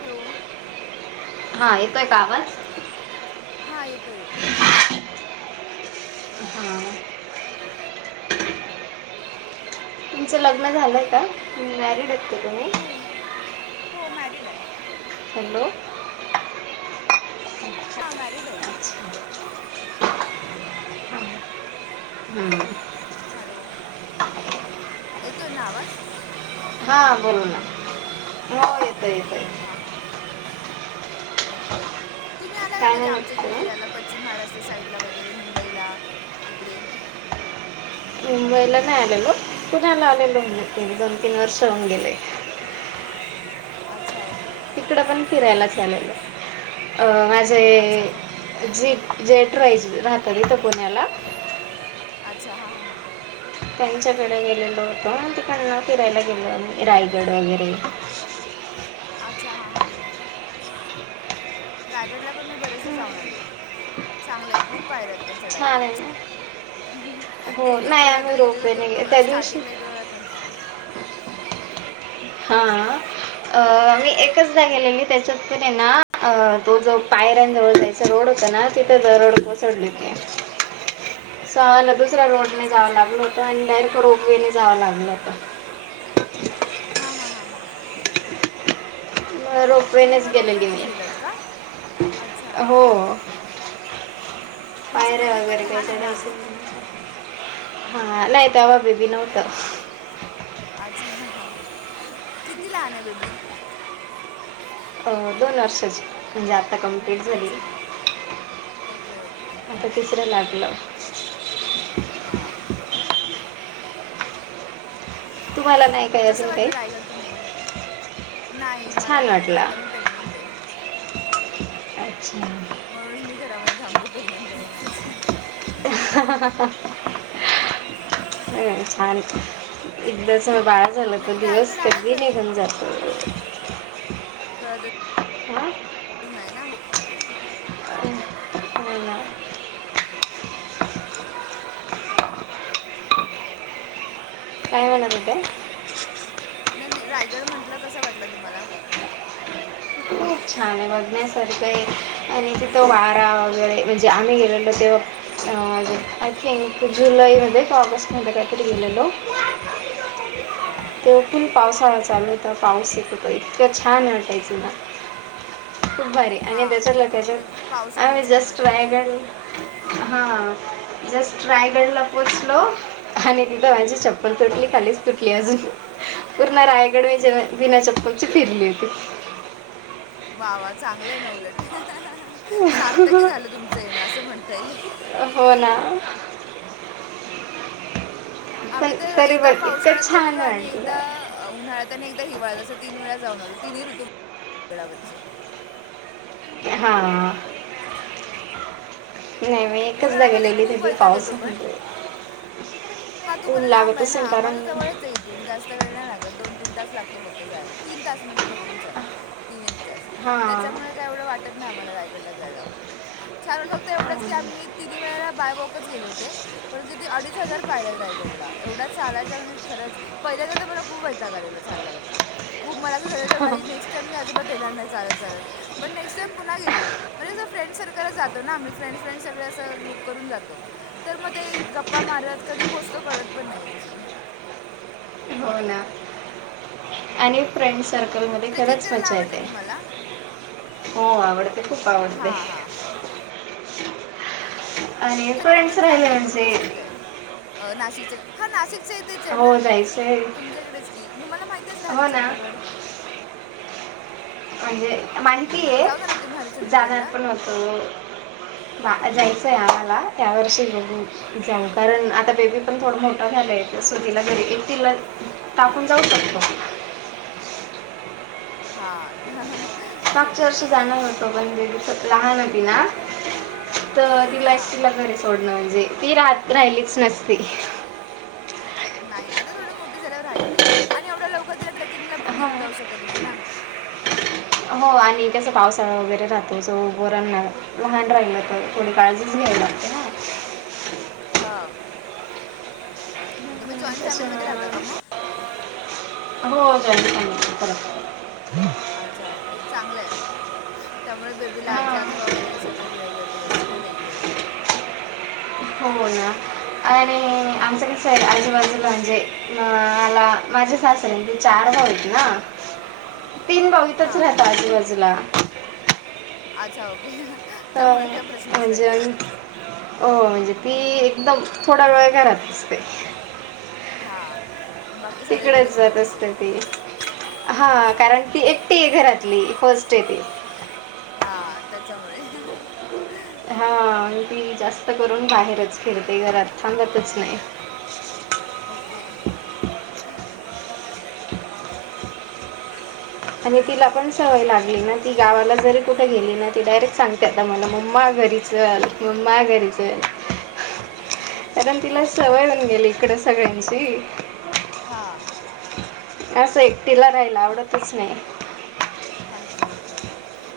Hello हा येतोय का आवाज हा येतोय येतोय हा तुमचं लग्न झालंय का? मॅरिड आहेत का तुम्ही? हो हो मॅरिड आहे हॅलो हा मॅरिड आहे मी. हम् हुं हॅलो येतोय ना आवाज? हो हो येतोय येतोय हा हा ओके ओके तुम्ही आला का काय कधी आमच्या म्हणत इकडे तुम्ही फिरायला पश्चिम महाराष्ट्र साईडला वगैरे मुंबईला? इकडे मुंबईला नाही आलेलो पुण्याला आलेलो नक्की दोन तीन वर्ष होऊन गेले [inaudible] अच्छा ओके हां तिकड हां पण हां. फिरायला चालेल अ माझे अच्छा फक्त जेट जेठ राहायचे राहतात इथं पुण्याला अच्छा हा हा हां त्यांच्याकडे गेलेलो होतो तिकडना फिरायला गेलो रायगड वगैरे [inaudible] अच्छा हा हा हा हा ह रायगडला पण मी बरेचदा जाऊन आलेय, चांगलंय खूप पायऱ्या आहेत पण चडायला छान आहे ना हो एक दोन नाही वेळा आम्ही तर गेलेले रोपवेने तेव्हा गे- मला त्या दिवशी स्टार्टिंगला एक दोन वेळा कंटाळा आला [unintelligible] हा अ मी एकचदा गेलेली त्याच्यात पण आहे ना अ तो जो आयरन जवळ जायच रोड होत नाही, तिथ दरड कोसळली होती. [unintelligible] दुसऱ्या रोडने अच्छा जावं लागल अच्छा होतं, आणि डायरेक्ट रोपवेने जावं लागलं होत. हा हा हा हा. मग रोपवेनेच गेलेली रोपवेने मी गेलेलात का अच्छा हो. तुमचं पायऱ्या बेबी पण वगैरे काय लहान आहे ना चढायच्या अजून नाय. हा नाही, तेव्हा बेबी नव्हतं. अच्छा किती लहान आहे बेबी? अ दोन वर्षाची म्हणजे आता आता कंप्लीट झाली, अच्छा ओके ओके हां आता तिसरं लागलं. हा. तुम्हाला नाही काय कसं अजून वाटलं काही? रायगड तुम्हाला नाही मला छान नाहीय, वाटलं आता मी प्रेग्नेंट आहे. अच्छा! म्हणूनच मी घरामध्ये थांबले प्रेग्नेंट आहे म्हणूनचं. अ हह अ छान की [unintelligible] बाळ झालं तर, नाही दिवस रायगड आहे कधी खरं निघून तर जातो. कळतच हा. नाही ना होत. हो ना काय म्हणालाय काय? नाही नाही रायगड म्हंटलं, कस वाटलं तुम्हाला? खुप छान आहे बघण्यासारखं आहे, आणि तिथं वारा वगैरे म्हणजे आम्ही गेलेलो ते जुलै मध्ये का ऑगस्ट मध्ये काय तर गेलेले. हां [unintelligible] तेव्हा फुल पावसाळा चालू होता, पाऊस येत होता इतकं छान वाटायचं ना. खूप भारी आणि हां त्याच लगेचचं नाही पावसामध्ये आम्ही छान जस्ट वाटतं रायगड वरून हा जस्ट रायगड ला पोहोचलो, आणि तिथ माझी चप्पल तुटली का ली अजून पूर्ण रायगड विना चप्पलची फिरली होती. भावा चांगलंय ना उलट. सार्थकी झालं तुमचं येणं असं म्हणता येईल. हो ना पण आम्ही तर तरी पण एकदा इतकं पावसाळ्यात छान गेलेलो आणि एकदा वाटलं उन्हाळ्यात आणि एकदा हिवाळ्यात असं तीन वेळा जाऊन आलो. तिनी ऋतु गडावरचे. हा आ. नाही. मी एकचदा उन्हाळ्यामध्ये गेलेली खूप तेबी वैताग येतो पण पाऊसमध्ये. हा तू बोला लांब हेना. आम्हाला जवळचये इथून जास्त वेळ नाही लागत. दोन तीन तास लागतो फक्त जायला. तीन तास म्हणजे प- - डुन चला. तीन एक तास हां त्याच्यामुळे काय एवढं वाटत नाही. आम्हाला रायगडला जायला. [unintelligible] फक्त एवढंच - - की आम्ही तिनी वेळेला बाय वॉकच गेले होते, पण किती अडीच हजार पायऱ्या हाईत रायगडला एवढा चाला यच म्हणजे खरच. पहिल्यांद तर मला खूप वैताग आलेला चालल्यावरती खूप मला असं झालं बाई नेक्स्ट टाइम मी अजिबात येणार नाही. चालत चालत पण नेक्स्ट टाईम पुन्हा गेले, म्हणे अस फ्रेंड सर्कलच जातो ना आम्ही फ्रेड्- - फ्रेंड सगळे असं ग्रुप करून जातो. तर मग ते गप्पा मारत कधी पोहोचतो कळत पण नाही ऍक्च्युली. हो ना आणि फ्रेंडस - - सर्कलमध्ये ट्रेकिंग खरंच करायला मज्जा आवडते येते. तुम्हाला हो. आवडते खूप आवडते. हां हां हां आणि वगैरे फ्रेंडस राहिले म्हणजे - - नाशिकचे हा नाशिक - - इथेच हेना. जायचं तुमच्याकडेच कि तुम्हाला माहिती असेल हो ना हरीशचंद्रगड. म्हणजे माहिती हां ये. जाऊ ना रे तुम्ही जाणार हरिश्चंद्रगडला पण होतो. जायचंय आम्हाला या वर्षी बगू जाऊ, कारण आता बेबी पण थोडा मोठा झालंय. सुग्गीला घरी येतीलच टाकून जाऊ [unintelligible] हा [unintelligible] मागच्या वर्षी जाणार होतो पण बेबी तर लहान होती ना. तर तिला हां एकटीला घरी सोडणं म्हणजे, ती राह राहिलीच नसती. नाही. आता थोडं मोठे झाल्यावर राहील ती, आणि एवढ्या लवकर तिला ट्रॅक किंग ला पण हां घेऊन जाऊ शकत नाही ना. ठीक आहेसं पावसाळां वगैरे राहतो, जो वरण लहान राहिलं तर थोडी काळजीच घ्यावी लागते ना. [unintelligible] हा. हम्म, त्याच्यामुळे मग, हो [unintelligible] अच्छा ओके, चांगलंय. त्यामुळे बेबी ला आज्जी, हां आजोबा वगैरे सगळे भेळ भेटत असतील ना रेग्युलर. हो ना. आणि आमचं कसय आजूबाजूला म्हणजे म मला माझे सासऱ्यांचे चार [unintelligible] ना तीन बाऊतच हां राहत आजूबाजूला. अच्छा ओके अ त्यामुळे काही - प्रश्नच म्हणजे, नाही आहे हो म्हणजे ती एकदम, थोडा वेळ घरात असते. हा. तिकडेच जात असते ती. हा हां कारण ती एकटीय घरातली फस् [unintelligible] हा त्याच्यामुळे [inaudible] हां. आणि ती जास्त करून बाहेरच फिरते. घरात थांबतच नाही. ओके. आणि तिला पण बाकी सवय लागली ना ती. गावाला जरी कुठे गेली ना. ती डायरेक्ट सांगते आता मला मम्मा घरी चल. मम्मा घरी चल. कारण तिला सवय अच्छा होऊन गेली इकडे सगळ्यांची. हां. असं एकटीला राहीला आवडतच नाही. अच्छा ओके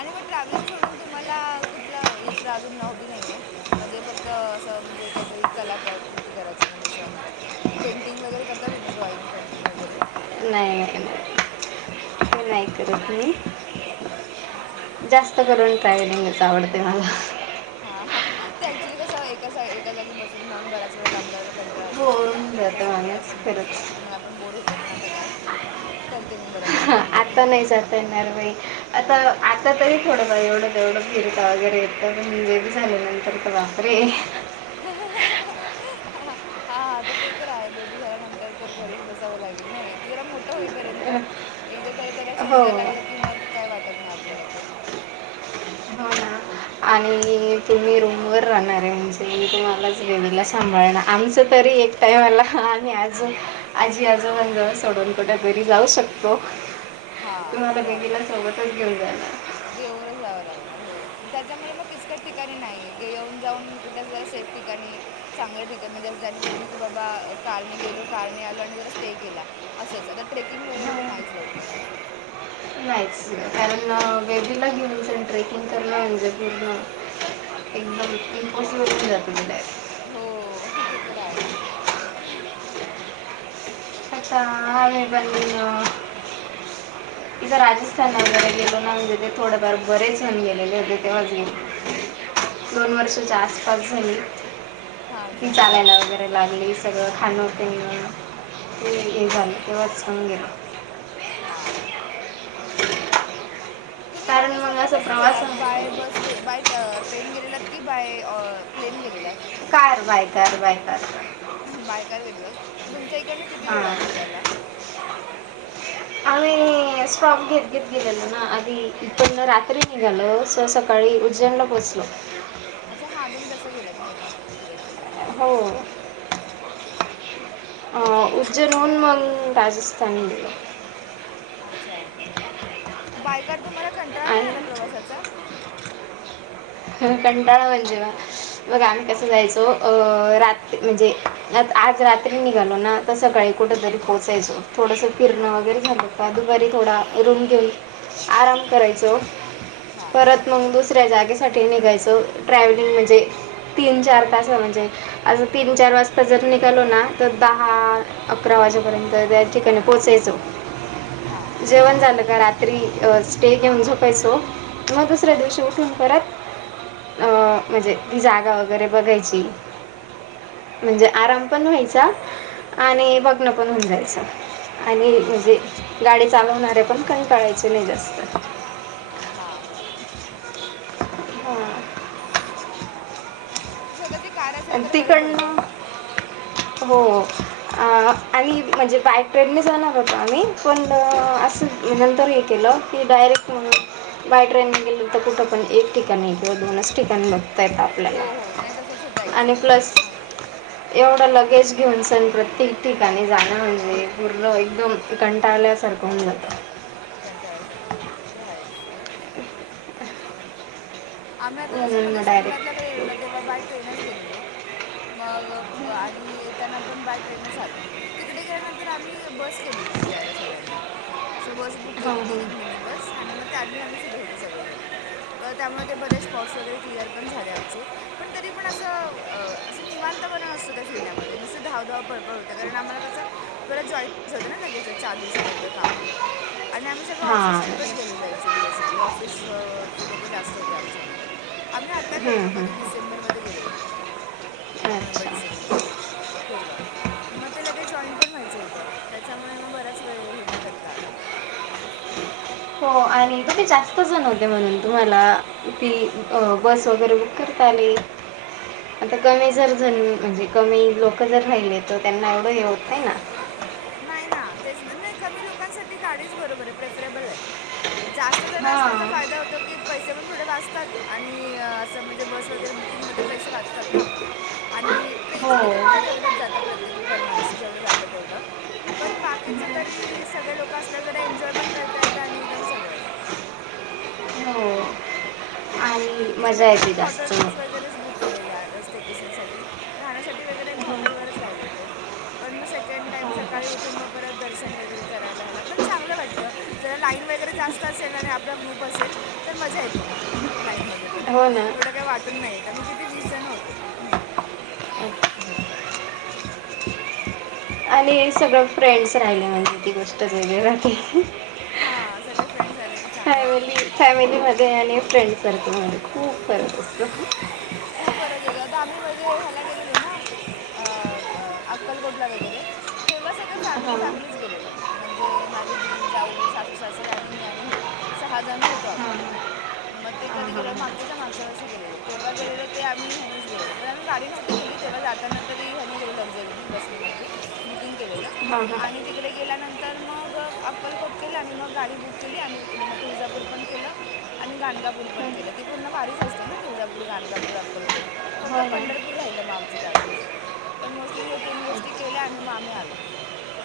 आणि मग ट्रॅव्हलिंग सोडून तुम्हाला कुठलं दुसर अजून हॉबी नाहीये म्हणजे फक्त असं म्हणजे काहीतरी कला कृती करायची म्हणजे अस? पेंटिंग वैगेरे करता तुम्ही ड्रॉइंग पेंटिंग वैगेरे? नाही नाही नाही. मी नाही करत मी. अच्छा जास्त करून ट्रॅव्हलिंगच आवडते मला. हा ते ऍक्च्युली कसं एका एका जागी बसरून राहून बराच वेळ काम करायला कंटाळा येतो ना. होऊन जातं तसंच मला माणूस पण तोच खरंच ऍक्च्युली मला पण बोर होत पण आता काय करते मी बरापैकी कधी कधी. आता नाही जात येणार बाई आता आता तरी थोडं बर एवढं तेवढं फिरता वगैरे येत म्हणजे [unintelligible] झाले नंतर तर बापरे. हा हा हं हं तर ते तर आहे. बेबी झाल्यानंतर तर घरीच बसावं लागेल ना. जरा मोठं होईपर्यंत एकदा जरा त्याला समजायला हो लागलं की मग काय वाटत नाही आपल्याला पण. हो ना. आणि तुम्ही रूम वर राहणारे म्हणजे मी तुम्हालाच वेवीला सांभाळणार आमच तर एक टाईमाला आम्ही आजुन आजी आजोबां जवळ सोडून कुठतरी जाऊ शकतो हा तुम्हाला ते आहे. बेबीला सोबतच घेऊन जाणार घेऊनच जावं लागणार हो. त्याच्यामुळे मग किचकट ठिकाणी नाही येऊन जाऊन कुठे जर सेफ ठिकाणी चांगलं ठिकाण म्हणजे जेने करून की बाबा कार ने गेलो कार ने आलो आणि जरा स्टे केला असच. ट्रेकिंग वगैरे तर नाहीच लवकर नाहीच कारण बेबीला घेऊन जर ट्रेकिंग करणं म्हणजे [unintelligible] हो ते तर आहे अच्छा आहे पण न. इथे राजस्थान वगैरे गेलो ना ते थोडेफार बरेच होऊन गेलेले होते तेव्हा दोन वर्षाच्या आसपास झाली. हां ती अच्छा हां हां चालायला वगैरे लागली सगळं खानपिण. [unintelligible] हा. तुम्ही कारण मग राजस्थान असं कसं प्रवास गेलात बाय म्हणजे बस ग बाय ट्रेन गेलेलात. की बाय अ प्लेन गेलेलात. Car by, car by, car by. By car गेलेलात तुमच्या इकडन किती वेळ हां लागला जायला? आम्ही स्टॉप घेत घेत गेलेलो ना आधी इथण रात्री निघालो सो सकाळी उज्जैनला पोहोच लो. अच्छा हा तुम्ही तसं गेलंत नाही का फिरत फिरत हां हो. अ त्याच्यामुळे उज्जैन तुम्हाला होऊन मग एवढं करायचं राजस्थान बायकर तुम्हाला कंटाळा नाही आला आणि प्रवासाचा. कंटाळा म्हणजे बघ आम्ही कसं जायचो अ रात म्हणजे आज रात्री निघालो ना तर संकाळी कुठं तरी पोचायचो. थोडंसं फिरणं हां वगैरे झालं का दुपारी थोडा रुम घेऊन आराम करायचो. हां परत मग दुसऱ्या जागे साठी निघायचो ट्रॅव्हलिंग म्हणजे तीन चार तास म्हणजे अस तीन चार जर निघालो ना तर दहा अकरा वाजेपर्यंत त्या ठिकाणी पोहोचायचो. हां जेवण झाल का रात्री स्टे घेऊन झोपायचो. किंवा दुसऱ्या हां दिवशी उठून परत अं म्हणजे ती जागा वगैरे बघायची. म्हणजे आराम पण व्हायचा आणि बघन पण होऊन जायच. आणि म्हणजे अच्छा गाडी चालवणारे पण काही कळायचे नाही जास्त. नाही हा बरोबर. बरं आहे. हा. स्वतःची कार असेल तर बरं पडत. हो आणि म्हणजे बाय ट्रेने जाणार होतो आम्ही पण असं नंतर हे केलं की डायरेक्ट म्हणून बाय ट्रेनने गेलं तर कुठं पण एक ठिकाणी किवा दोनच ठिकाणी बघता येत आपल्याला. हो हो नाही तसंच होतं आणि ॲक्च्युली प्लस हां एवढ लगेच घेऊन सण प्रत्येक ठिकाणी जाणं म्हणजे पूर्लं एकदम कंटाळल्यासारखं [inaudible] कंणटळ्यासारख्या ते हाच ते आम्ही आता जस म्हणून मध्ये मग सोमनाथलाडे डायरेक्ट गेलो ना तेव्हा बाय ट्रेनच गेलेलो. मग आणि येताना पण बाय ट्रेनच आलो. तिथे गेल्यानंतर आम्ही बस केलेली फिरायला सगळ्यांनी असं बस बुक हां केलेली हां एक मिनी बस आणि मग त्यामधी आम्ही फिरत होतो सगळे जण तर त्यामुळे ते बरे स्पॉट्स वगैरे [unintelligible] झाले आमचे पण तरीपण असं अ निवांतपणा नसतो त्या फिरण्या मध्ये नुसतं धाव धाव प पळ होते कारण आम्हाला कस परत जॉई होतं ना लगेच चालू झाल्यानंतर कामावर. आणि आम्ही सगळ ऑफिस हां ट्रिपच गेलेलो ऍक्च्यअली बेसिकली. ऑफिस जे लोक जास्त होते आमच्या मध्ये. आम्ही आता गेलेलो, हं, हं, कधी हं. डिसेंबरमध्ये गेलेलो. नोव्हेंबर अच्छा डिसेंबरमध्ये तेव्हा. मग ते लगे जॉईंन पण व्हायचं होतं त्यामुळे मग बराच वेळ हे नाय करता आलं हो आणि मग ते जास्त जण होते म्हणून तुम्हाला, ती बस वगैरे बुक कर करता आली. आता कमी जर जण म्हणजे कमी लोक जर राहिली, तर त्यांना एवढं हे होत नाही ना. नाही ना, तेच ना. नाही कमी लोकांसाठी गाडीच बरोबर आहे प्रेफरेबल आहे. जास्त जण असल्याचा हां फायदा होतो की पैसे पण थोडे वाचतात, आणि असं म्हणजे बस वगैरे बुकिंगमध्ये पैसे वाचतात ना आपले, आणि हो ट्रेनचं टिकीट काय तेवढंच जातं प्रत्येक पर मानसी जेवढं ज जात तेवढं. पण बाकीच तरी, सगळे लोक असल्याव जरा एन्जॉय पण करता येत आणि एकदम सगळंच. हो आणि मजा येते जास्त. केलेल्या रवकेशनसाठी. राहण्यासाठी वैगरे आम्ही हॉटेलवरच राहिलो होतो. पण मग सेकंड टाईम सकाळी उठून मग परत दर्शन वगैरे करायला हेला. पण चांगलं वाटतं, जरा लाईन वगैरे जास्त असेल आणि आपला ग्रुप असेल, तर मजा येते मग लाईन मध्ये. हो ना एवढं काय वाटून नाहीयेत, आम्ही किती वीस जण होतो. आणि सगळं फ्रेंड्स राहिले म्हणजे ती गोष्ट वेगळी राहते. हां सगळे फ्रेंड्स आले की चांगलं फॅमिली जातं फॅमिली मध्ये आणि फ्रेंड सर्कल मध्ये खूप फरक असतो. खूप बर केलं, [unintelligible] आता आम्ही म्हध्ये ह्यायला गेलेलो ना. अ- अक्कलकोटला वगैरे. तेव्हा सगळे हां फॅमिली हां फॅमिलीच गेलेलो. म्हणजे माझी दिर, जाऊ, सासू, सासरे आणि मी आणि हे. सहा जण होतो आम्ही. [unintelligible] म ते कधी गेलेलो, हां मागच्या च्या मागच्या वर्षी गेलेलो. तेव्हा गेलेलो ते आम्ही ह्यानेच गेलेलो. पण आम्ही गाडी नव्हती केली. तेव्हा जाताना तरी ह्याने गेलो, लक्झरी बसनी म्हणजे बुकिंग केलेलं, हां आणि हो तिकडे गेल्यानंतर मग मग अक्कलकोट केलं आणि मग गाडी बुक केली आम्ही तिकडे. मग तुळजापूर पण केलं आणि गाणगापूर पण केलं. ती पूर्ण वारीच असते ना तुळजापूर, गाणगापूर, अक्कलकोट. फक्त ना पंढरपूर राहिलं म आमचं त्यावेळे. पण मोस्टली हे तीन गोष्टी केल्या आणि म आम्ही आलो.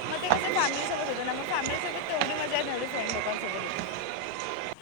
मग ते कस फॅमिलीसोबत होत ना. म फॅमिली सोबत तेवढी मज्या नाही येत, तेवढी फ्रेंड लोकांसोबत येती. [unintelligible]